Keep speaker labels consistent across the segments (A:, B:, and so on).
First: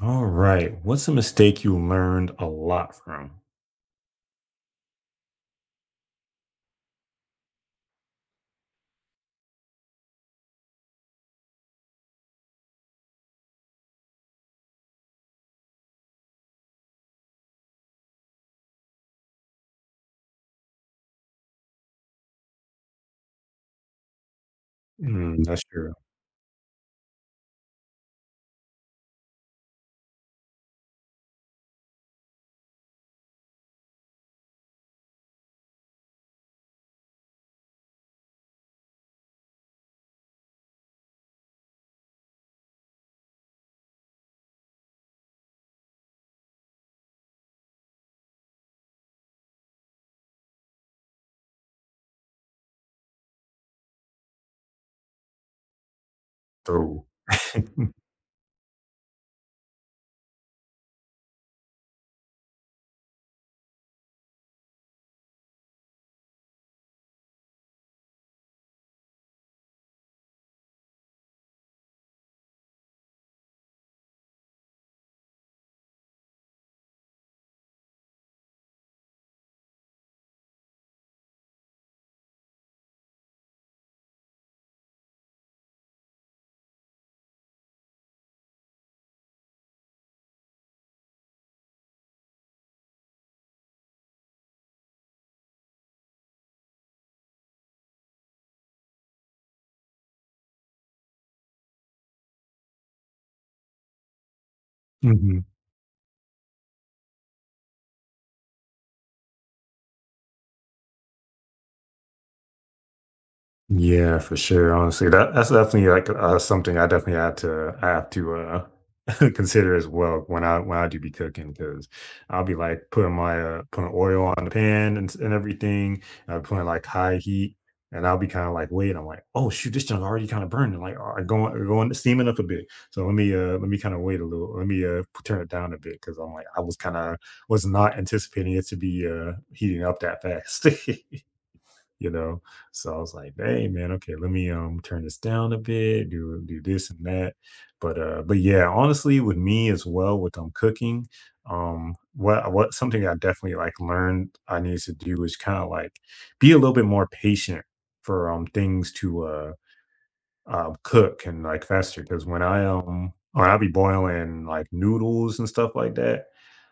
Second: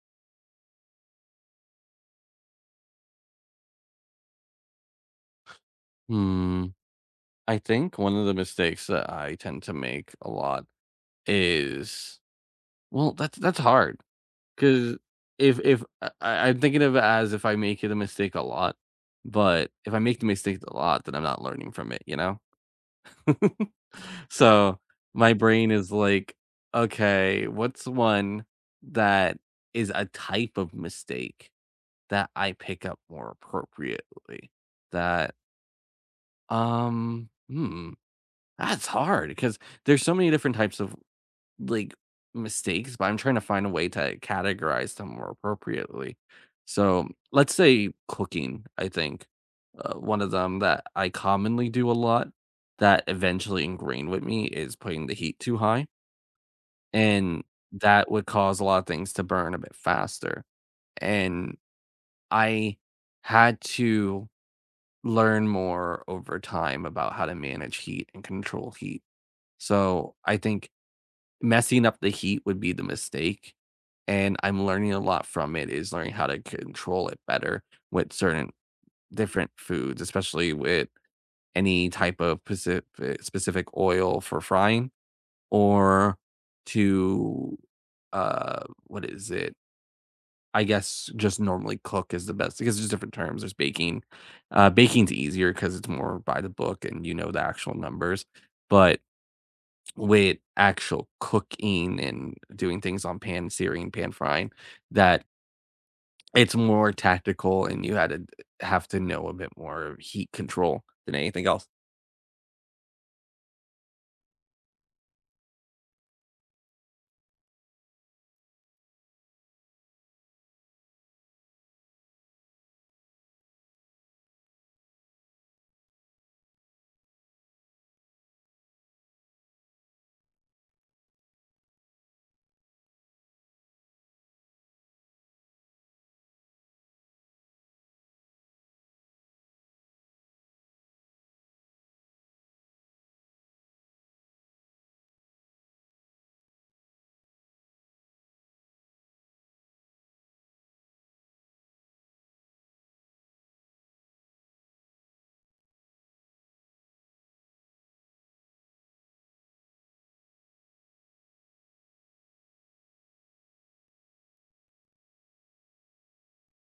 A: All right. What's a mistake you learned a lot from?
B: Hmm, I think one of the mistakes that I tend to make a lot is, well, that's hard because if I, I- I'm thinking of it as, if I make it a mistake a lot, but if I make the mistake a lot, then I'm not learning from it, So my
A: Mm, that's
B: brain
A: your
B: is like, okay, what's one that is a type of mistake that I pick up more appropriately? That, um, hmm. that's hard because there's so many different types of, like, mistakes, but I'm trying to find a way to categorize them more appropriately. So let's say cooking, I think one of them that I commonly do a lot, that eventually ingrained with me, is putting the heat too high.
A: throw.
B: And that would cause a lot of things to burn a bit faster. And I had to learn more over time about how to manage heat and control heat. So I think messing up the heat would be the mistake, and I'm learning a lot from it, is learning how to control it better with certain different foods, especially with any type of specific oil for frying, or to, what is it? I guess just normally cook is the best, because there's different terms, there's baking. Baking's easier because it's more by the book and you know the actual numbers, but with actual cooking and doing things on pan searing, pan frying, that
A: Mhm.
B: it's more tactical and you had to have to know a bit more heat control than anything else.
A: Yeah, for sure. Honestly, that's definitely like something I definitely had to I have to consider as well when I do be cooking because I'll be like putting my putting oil on the pan and and everything, and putting like high heat, and I'll be kind of like wait, I'm like oh shoot, this junk already kind of burning. Like I going steaming up a bit. So let me kind of wait a little. Let me turn it down a bit because I was kind of was not anticipating it to be heating up that fast. you know. So I was like, "Hey, man, okay, let me turn this down a bit, do this and that." But yeah, honestly, with me as well, with cooking, what something I definitely like learned I need to do is kind of like be a little bit more patient for things to cook and, like, faster because when or I'll be boiling, like, noodles and stuff like that,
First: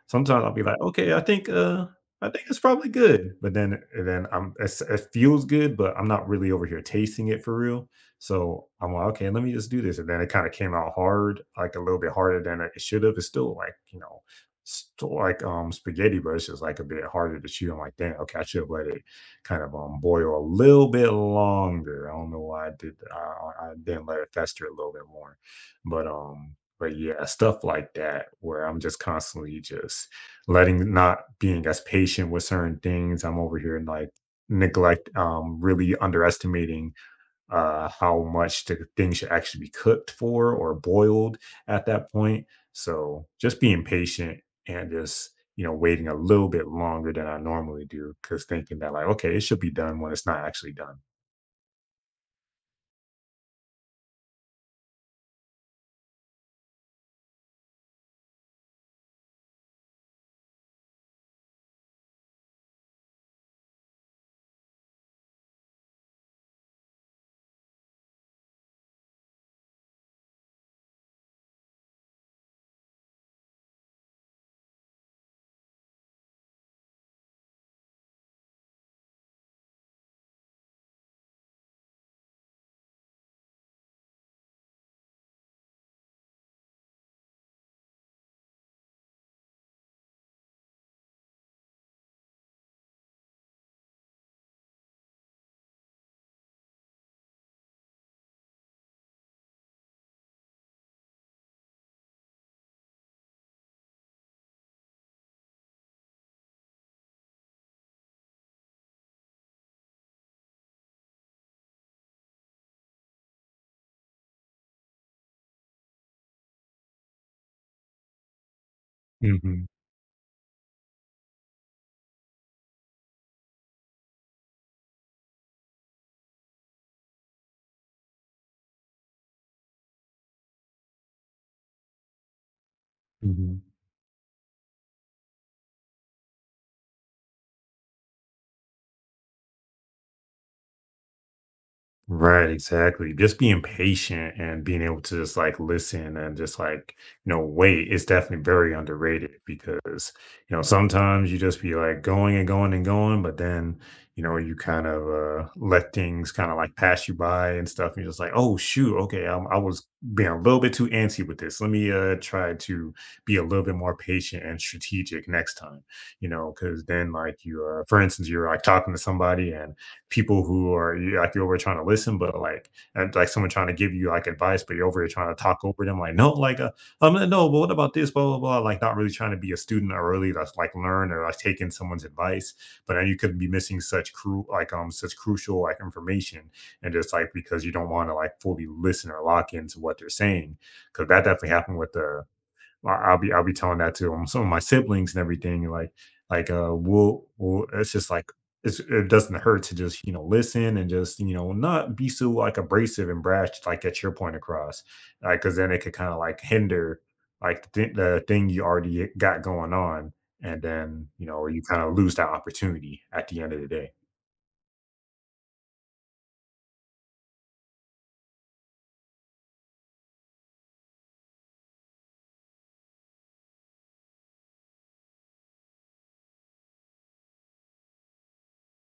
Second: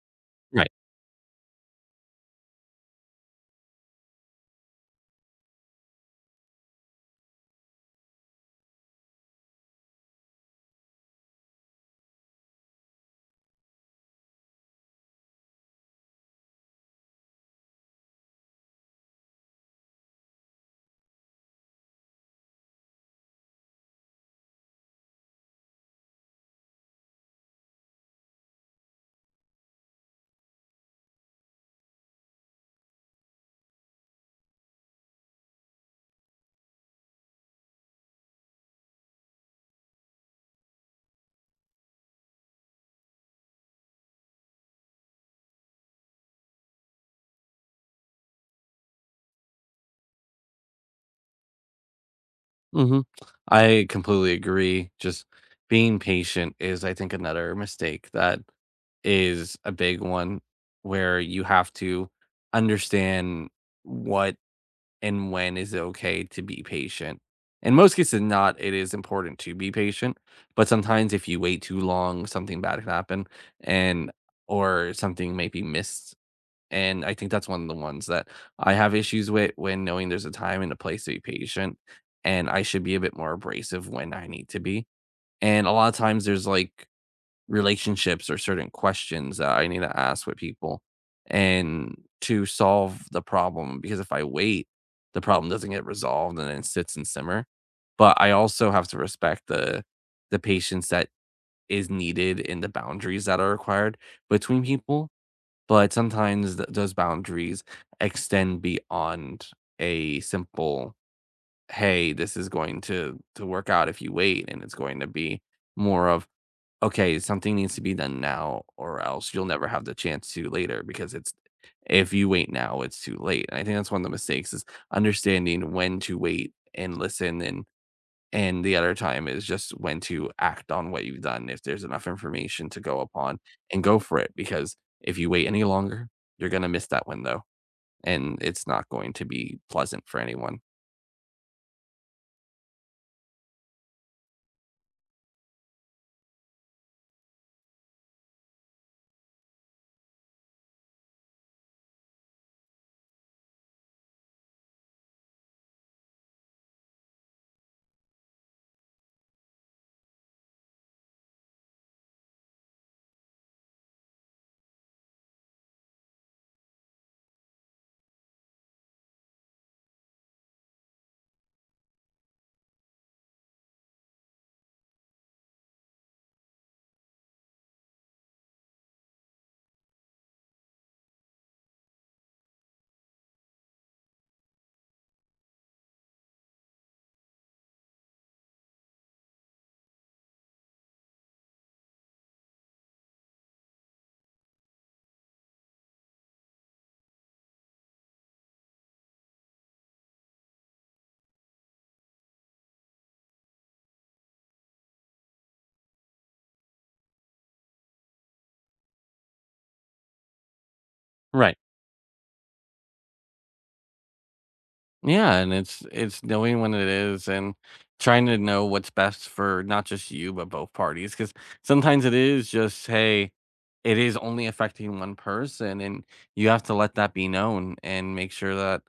A: sometimes I'll be
B: Right.
A: like, "Okay, I think it's probably good," but then I'm it's it feels good, but I'm not really over here tasting it for real, so I'm like, "Okay, let me just do this," and then it kinda came out hard, like, a little bit harder than it should've. It's still, like, you know, still like, spaghetti, but it's just, like, a bit harder to chew. I'm like, damn, okay, I should've let it kind of boil a little bit longer. I don't know why I did. I didn't let it fester a little bit more, but yeah, stuff like that where I'm just constantly just letting not being as patient with certain things. I'm over here and like neglect, really underestimating how much the thing should actually be cooked for or boiled at that point. So just being patient and just you know waiting a little bit longer than I normally do because thinking that like okay it should be done when it's not actually done.
B: Mhm. I completely agree. Just being patient is, I think, another mistake that is a big one, where you have to understand what and when is it okay to be patient? In most cases, not, it is important to be patient, but sometimes if you wait too long, something bad can happen, and or something may be missed. And I think that's one of the ones that I have issues with, when knowing there's a time and a place to be patient, and I should be a bit more abrasive when I need to be. And a lot of times there's like relationships or certain questions that I need to ask with people, and to solve the problem, because if I wait, the problem doesn't get resolved and it sits and simmer. But I also have to respect the patience that is needed and the boundaries that are required between people. But sometimes those boundaries extend beyond a simple, hey, this is going to work out if you wait, and it's going to be more of, okay, something needs to be done now, or else you'll
A: hmm
B: never have the chance to later, because it's if you wait now, it's too late. And I think that's one of the mistakes, is understanding when to wait and listen, and the other time is just when to act on what you've done, if there's enough information to go upon
A: hmm
B: and go for it, because if you wait any longer, you're going to miss that window, and it's not going to be pleasant for anyone.
A: Right, exactly. Just being patient and being able to just like listen and just like, you know, wait is definitely very underrated because, you know, sometimes you just be like going and going and going, but then, you know, you kind of let things kind of like pass you by and stuff. And you're just like, oh, shoot, okay, I was being a little bit too antsy with this. Let me try to be a little bit more patient and strategic next time, you know, because then, like, for instance, you're like talking to somebody and people who are you like you're over trying to listen, but like and like someone trying to give you like advice, but you're over here trying to talk over them. Like no, but what about this? Blah blah blah. Like, not really trying to be a student or really like, learn or like taking someone's advice. But then you could be missing such cru like such crucial like information, and just like because you don't want to like fully listen or lock into what they're saying, because that definitely happened with the I'll be telling that to 'em some of my siblings and everything, and, we'll it's just like it's it doesn't hurt to just, you know, listen and just, you know, not be so, like, abrasive and brash to, like, get your point across, like because then it could kinda, like, hinder, like, the thing you already got going on, and then, you know,
B: Right.
A: you kinda lose that opportunity at the end of the day.
B: Yeah, and it's knowing when it is, and trying to know what's best for not just you but both parties, cuz sometimes it is just, hey, it is only affecting one person, and you have to let that be known and make sure that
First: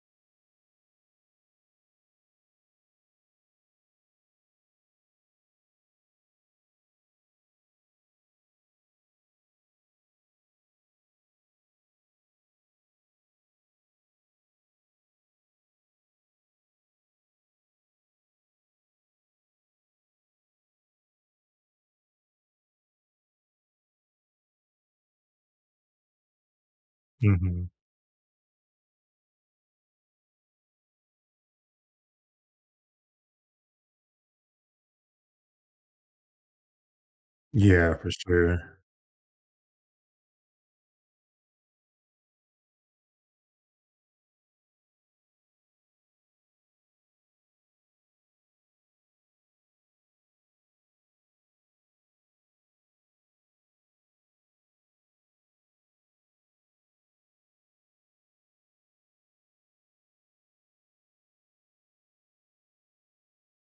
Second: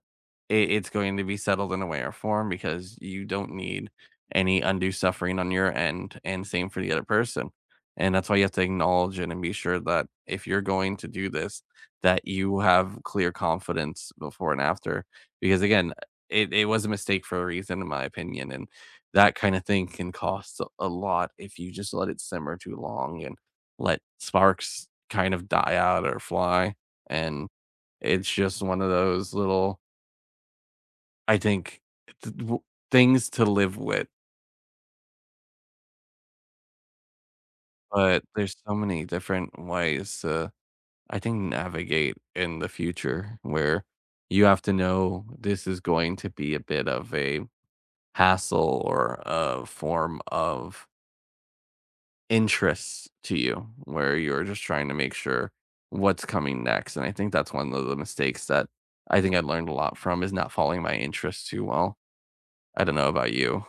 B: it's going to be settled in a way or form, because you don't need any undue suffering on your end, and same for the other person. And that's why you have to acknowledge it and be sure that if you're going to do this, that you have clear confidence before and after, because, again, it was a mistake for a reason, in my opinion, and that kinda thing can cost a lot if you just let it simmer too long and let sparks kind of die out or fly, and
A: Mhm.
B: it's just one of those little, I think, th w things to live with,
A: Yeah, for
B: but there's so
A: sure.
B: many different ways to, I think, navigate in the future, where you have to know this is going to be a bit of a hassle or a form of interests to you, where you're just trying to make sure what's coming next. And I think that's one of the mistakes that I think I learned a lot from is not following my interests too well. I don't know about you.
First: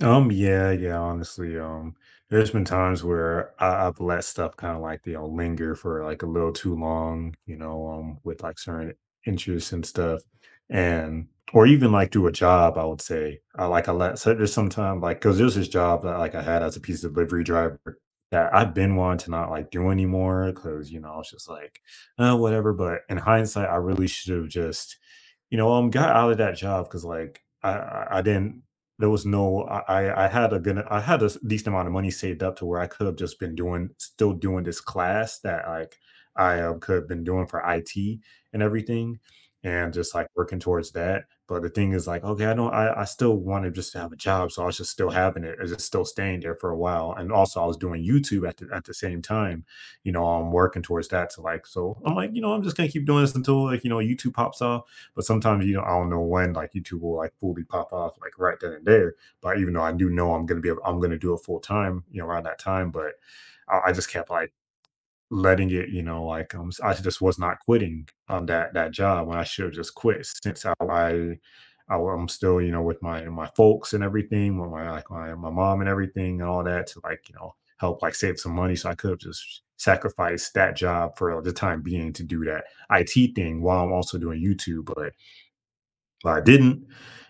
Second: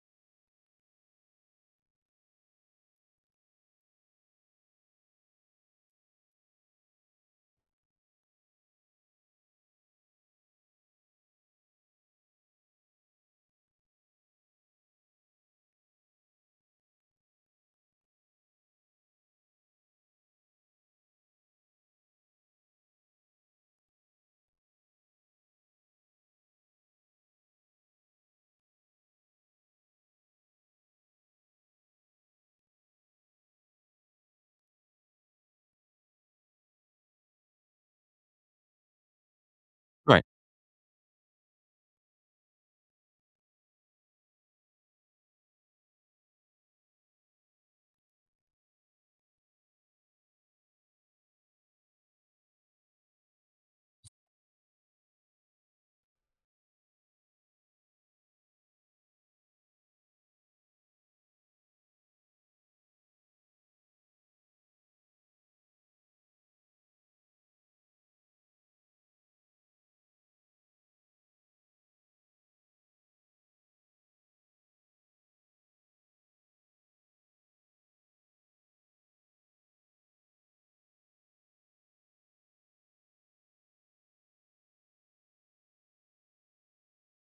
A: Yeah, yeah, honestly, there's been times where I've let stuff kind of like, you know, linger for like a little too long, you know, with like certain interests and stuff. And, or even like do a job, I would say. I like, I let, so there's sometimes like, cause there's this job that like I had as a pizza delivery driver that I've been wanting to not like do anymore. Cause, you know, I was just like, whatever. But in hindsight, I really should have just, you know, got out of that job because like I didn't there was no I had a good I had a decent amount of money saved up to where I could have just been doing still doing this class that like I could have been doing for IT and everything and just
B: Right,
A: like working towards that. But the thing is like, okay, I don't I still want to just to have a job. So I was just still having it. I just still staying there for a while. And also I was doing YouTube at the same time. You know, I'm working towards that to like so I'm like, you know, I'm just gonna keep doing this until like, you know, YouTube pops off but sometimes you know I don't know when like YouTube will like fully pop off like right then and there. But even though I do know I'm gonna do it full time, you know, around that time. But I just kept like letting it, you know, like I just was not quitting on that job when I should have just quit since I am still, you know, with my folks and everything, with my like my mom and everything and all that to like, you know, help like save some money. So I could have just sacrificed that job for the time being to do that IT thing while I'm also doing YouTube. But I didn't,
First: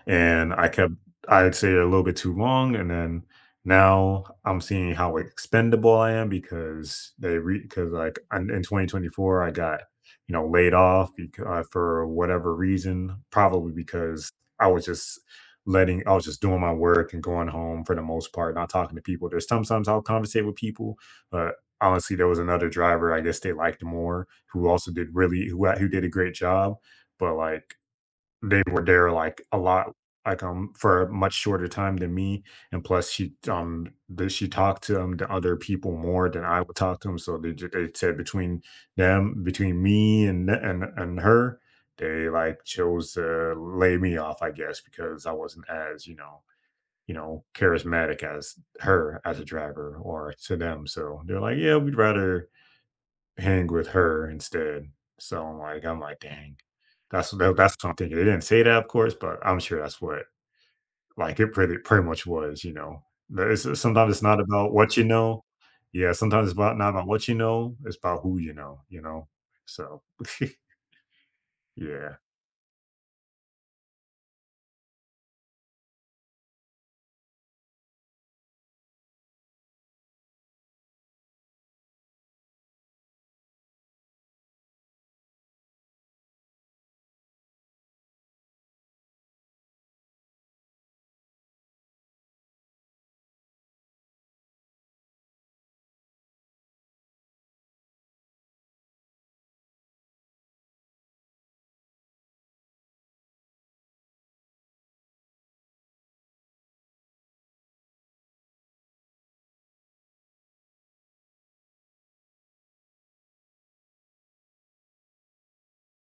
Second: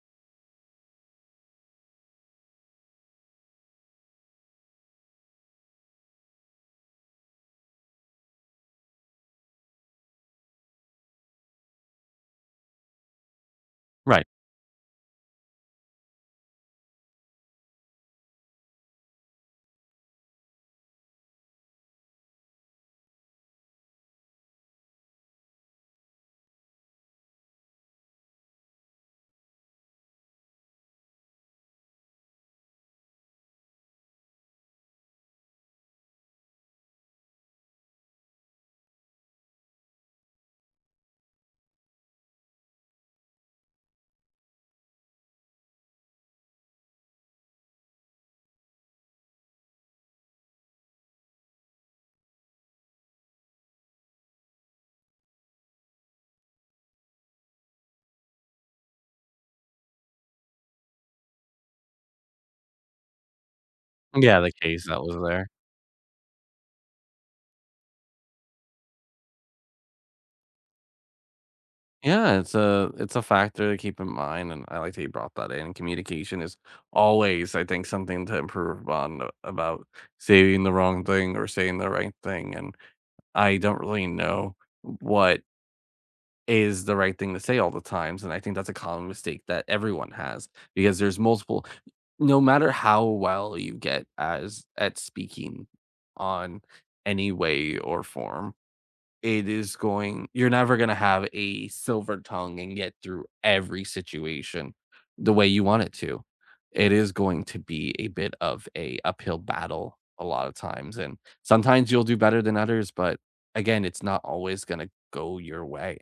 A: and I kept I'd say it a little bit too long, and then now I'm seeing how expendable I am because they re because like in 2024 I got you know laid off because for whatever reason, probably
B: right.
A: because I was just letting I was just doing my work and going home for the most part, not talking to people. There's sometimes I'll conversate with people, but honestly, there was another driver I guess they liked more who also did really who did a great job but like they were there, like, a lot like, for a much shorter time than me, and plus she talked to, the other people more than I would talk to them. So they said between them between me and the and her, they, like, chose to lay me off, I guess, because I wasn't as, you know, you know, charismatic as her as a driver or to them, so they're like, "Yeah, we'd rather hang with her instead." So I'm like, "Dang." That's what I'm thinking. They didn't say that, of course, but I'm sure that's what like, it pretty much was, you know? There is sometimes it's not
B: Yeah, the
A: about
B: case
A: what
B: that
A: you
B: was
A: know.
B: there.
A: Yeah, sometimes it's about not about what you know, it's about who you know, you know? So, yeah.
B: Yeah, it's a factor to keep in mind, and I like that you brought that in. Communication is always, I think, something to improve on, about saying the wrong thing or saying the right thing. And I don't really know what is the right thing to say all the times, and I think that's a common mistake that everyone has, because there's multiple, no matter how well you get as at speaking on any way or form, it is going you're never going to have a silver tongue and get through every situation the way you want it to. It is going to be a bit of a uphill battle a lot of times, and sometimes you'll do better than others, but, again, it's not always gonna go your way.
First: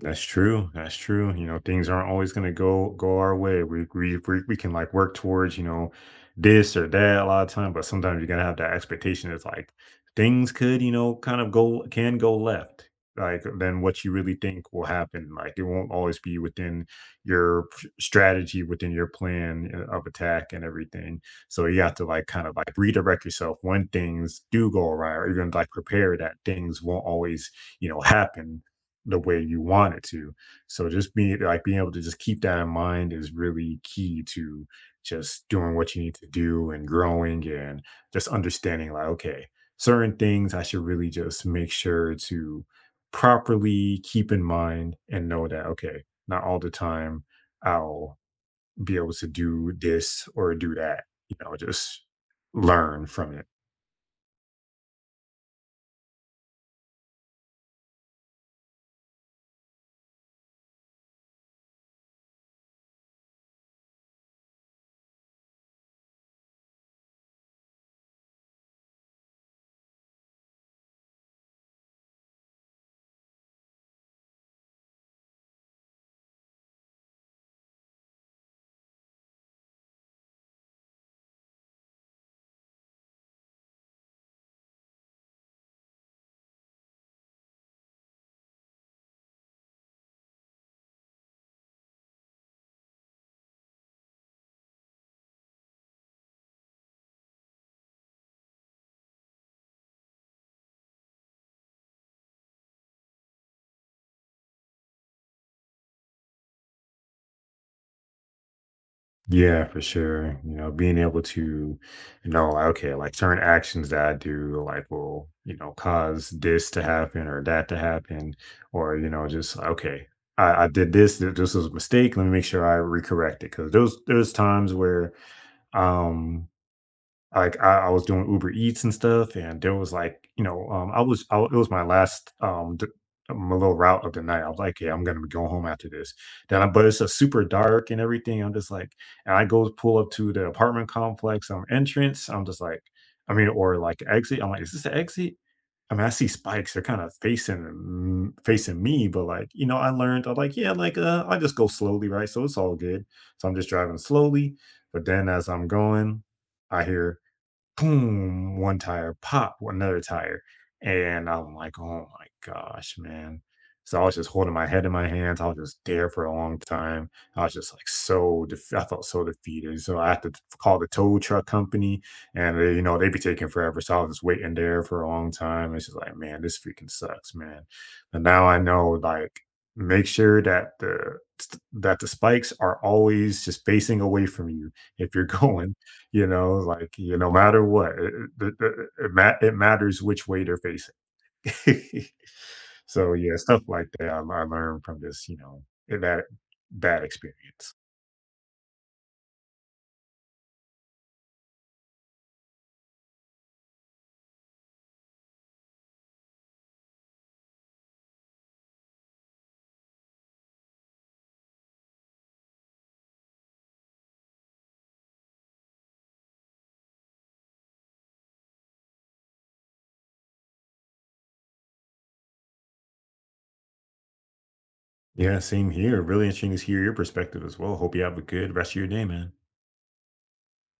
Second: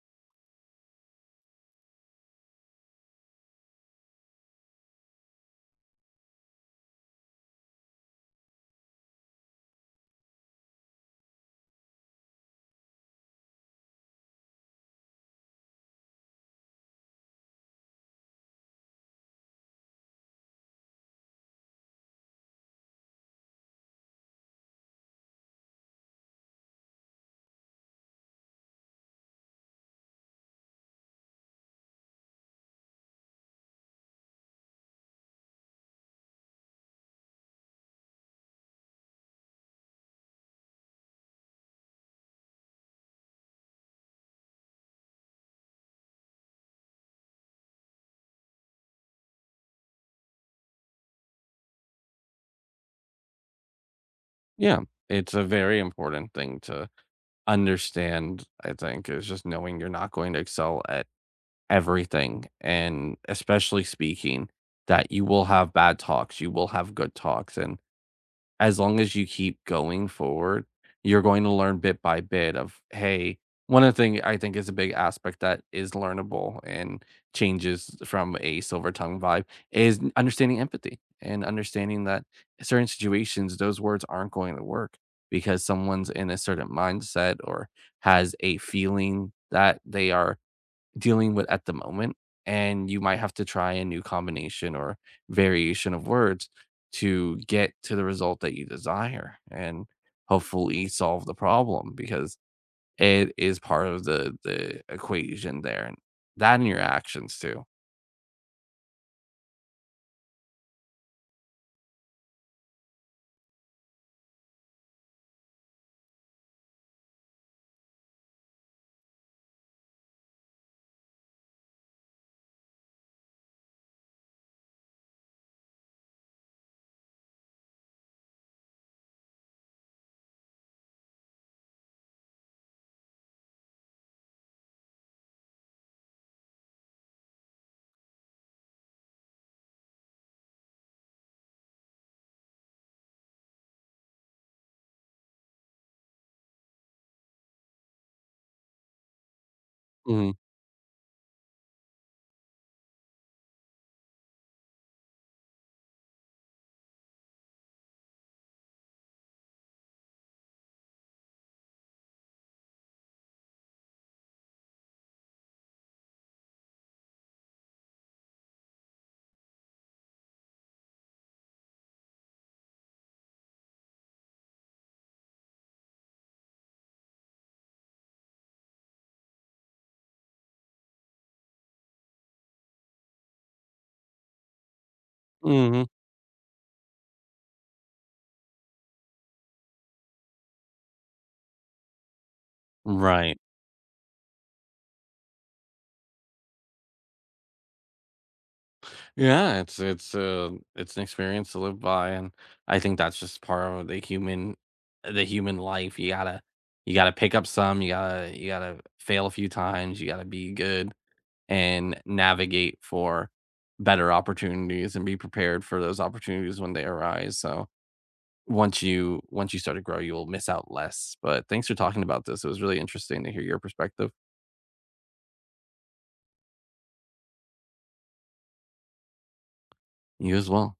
A: That's true. That's true. You know, things aren't always going to go our way. We can like work towards you know this or that a lot of time, but sometimes you're gonna have that expectation. It's like things could you know kind of go can go left like than what you really think will happen. Like it won't always be within your strategy, within your plan of attack and everything. So you have to like kind of like redirect yourself when things do go awry, or you're gonna like prepare that things won't always you know happen the way you want it to. So just being like being able to just keep that in mind is really key to just doing what you need to do and growing and just understanding like, okay, certain things I should really just make sure to properly keep in mind and know that, okay, not all the time I'll be able to do this or do that. You know, just learn from it.
B: Yeah, it's a very important thing to understand, I think, is just knowing you're not going to excel at everything, and especially speaking, that you will have bad talks, you will have good talks, and as long as you keep going forward, you're going to learn bit by bit of, hey, one of the thing I think is a big aspect that is learnable and changes from a silver tongue vibe is understanding empathy and understanding that certain situations, those words aren't going to work because someone's in a certain mindset or has a feeling that they are dealing with at the moment, and you might have to try a new combination or variation of words to get to the result that you desire, and hopefully solve the problem, because it is part of the equation there, and that in your actions too.
A: Yeah, for sure. You know, being able to know, like, okay, like certain actions that I do, like, will, you know, cause this to happen or that to happen, or, you know, just, okay, I did this, this was a mistake. Let me make sure I recorrect it. Cause those, there's times where, um, like, I was doing Uber Eats and stuff, and there was, like, you know, I was I it was my last, d my little route of the night. I was like, "Yeah, I'm gonna be going home after this." Then I but it's a super dark and everything. I'm just like and I go pull up to the apartment complex, entrance. I'm just like I mean, or, like, exit. I'm like, "Is this the exit?" I mean, I see spikes. They're kinda facing me, but, like, you know, I learned I'm like, "Yeah, like, I just go slowly, right? So it's all good." So I'm just driving slowly, but then as I'm going, I hear boom, one tire, pop, another tire. And I'm like, oh my gosh, man. So I was just holding my head in my hands. I was just there for a long time. I was just like so, I felt so defeated. So I had to call the tow truck company and they, you know, they'd be taking forever. So I was just waiting there for a long time. It's just like, man, this freaking sucks, man. But now I know, like, make sure that that the spikes are always just facing away from you if you're going
B: Mm-hmm.
A: you know, like, you no matter what, it it it ma it matters which way they're facing. So, yeah,
B: Right.
A: stuff like that I learned from this, you know, that bad experience.
B: Yeah, it's it's an experience to live by, and I think that's just part of the human life. You gotta pick up some, you gotta fail a few times, you gotta be good and navigate for better opportunities and be prepared for those opportunities when they arise. So once you start to grow, you'll miss out less. But thanks for talking about this. It was really interesting to hear your perspective.
A: Yeah, same here. Really interesting to hear your perspective as well. Hope you have a good rest of your day, man.
B: You as well.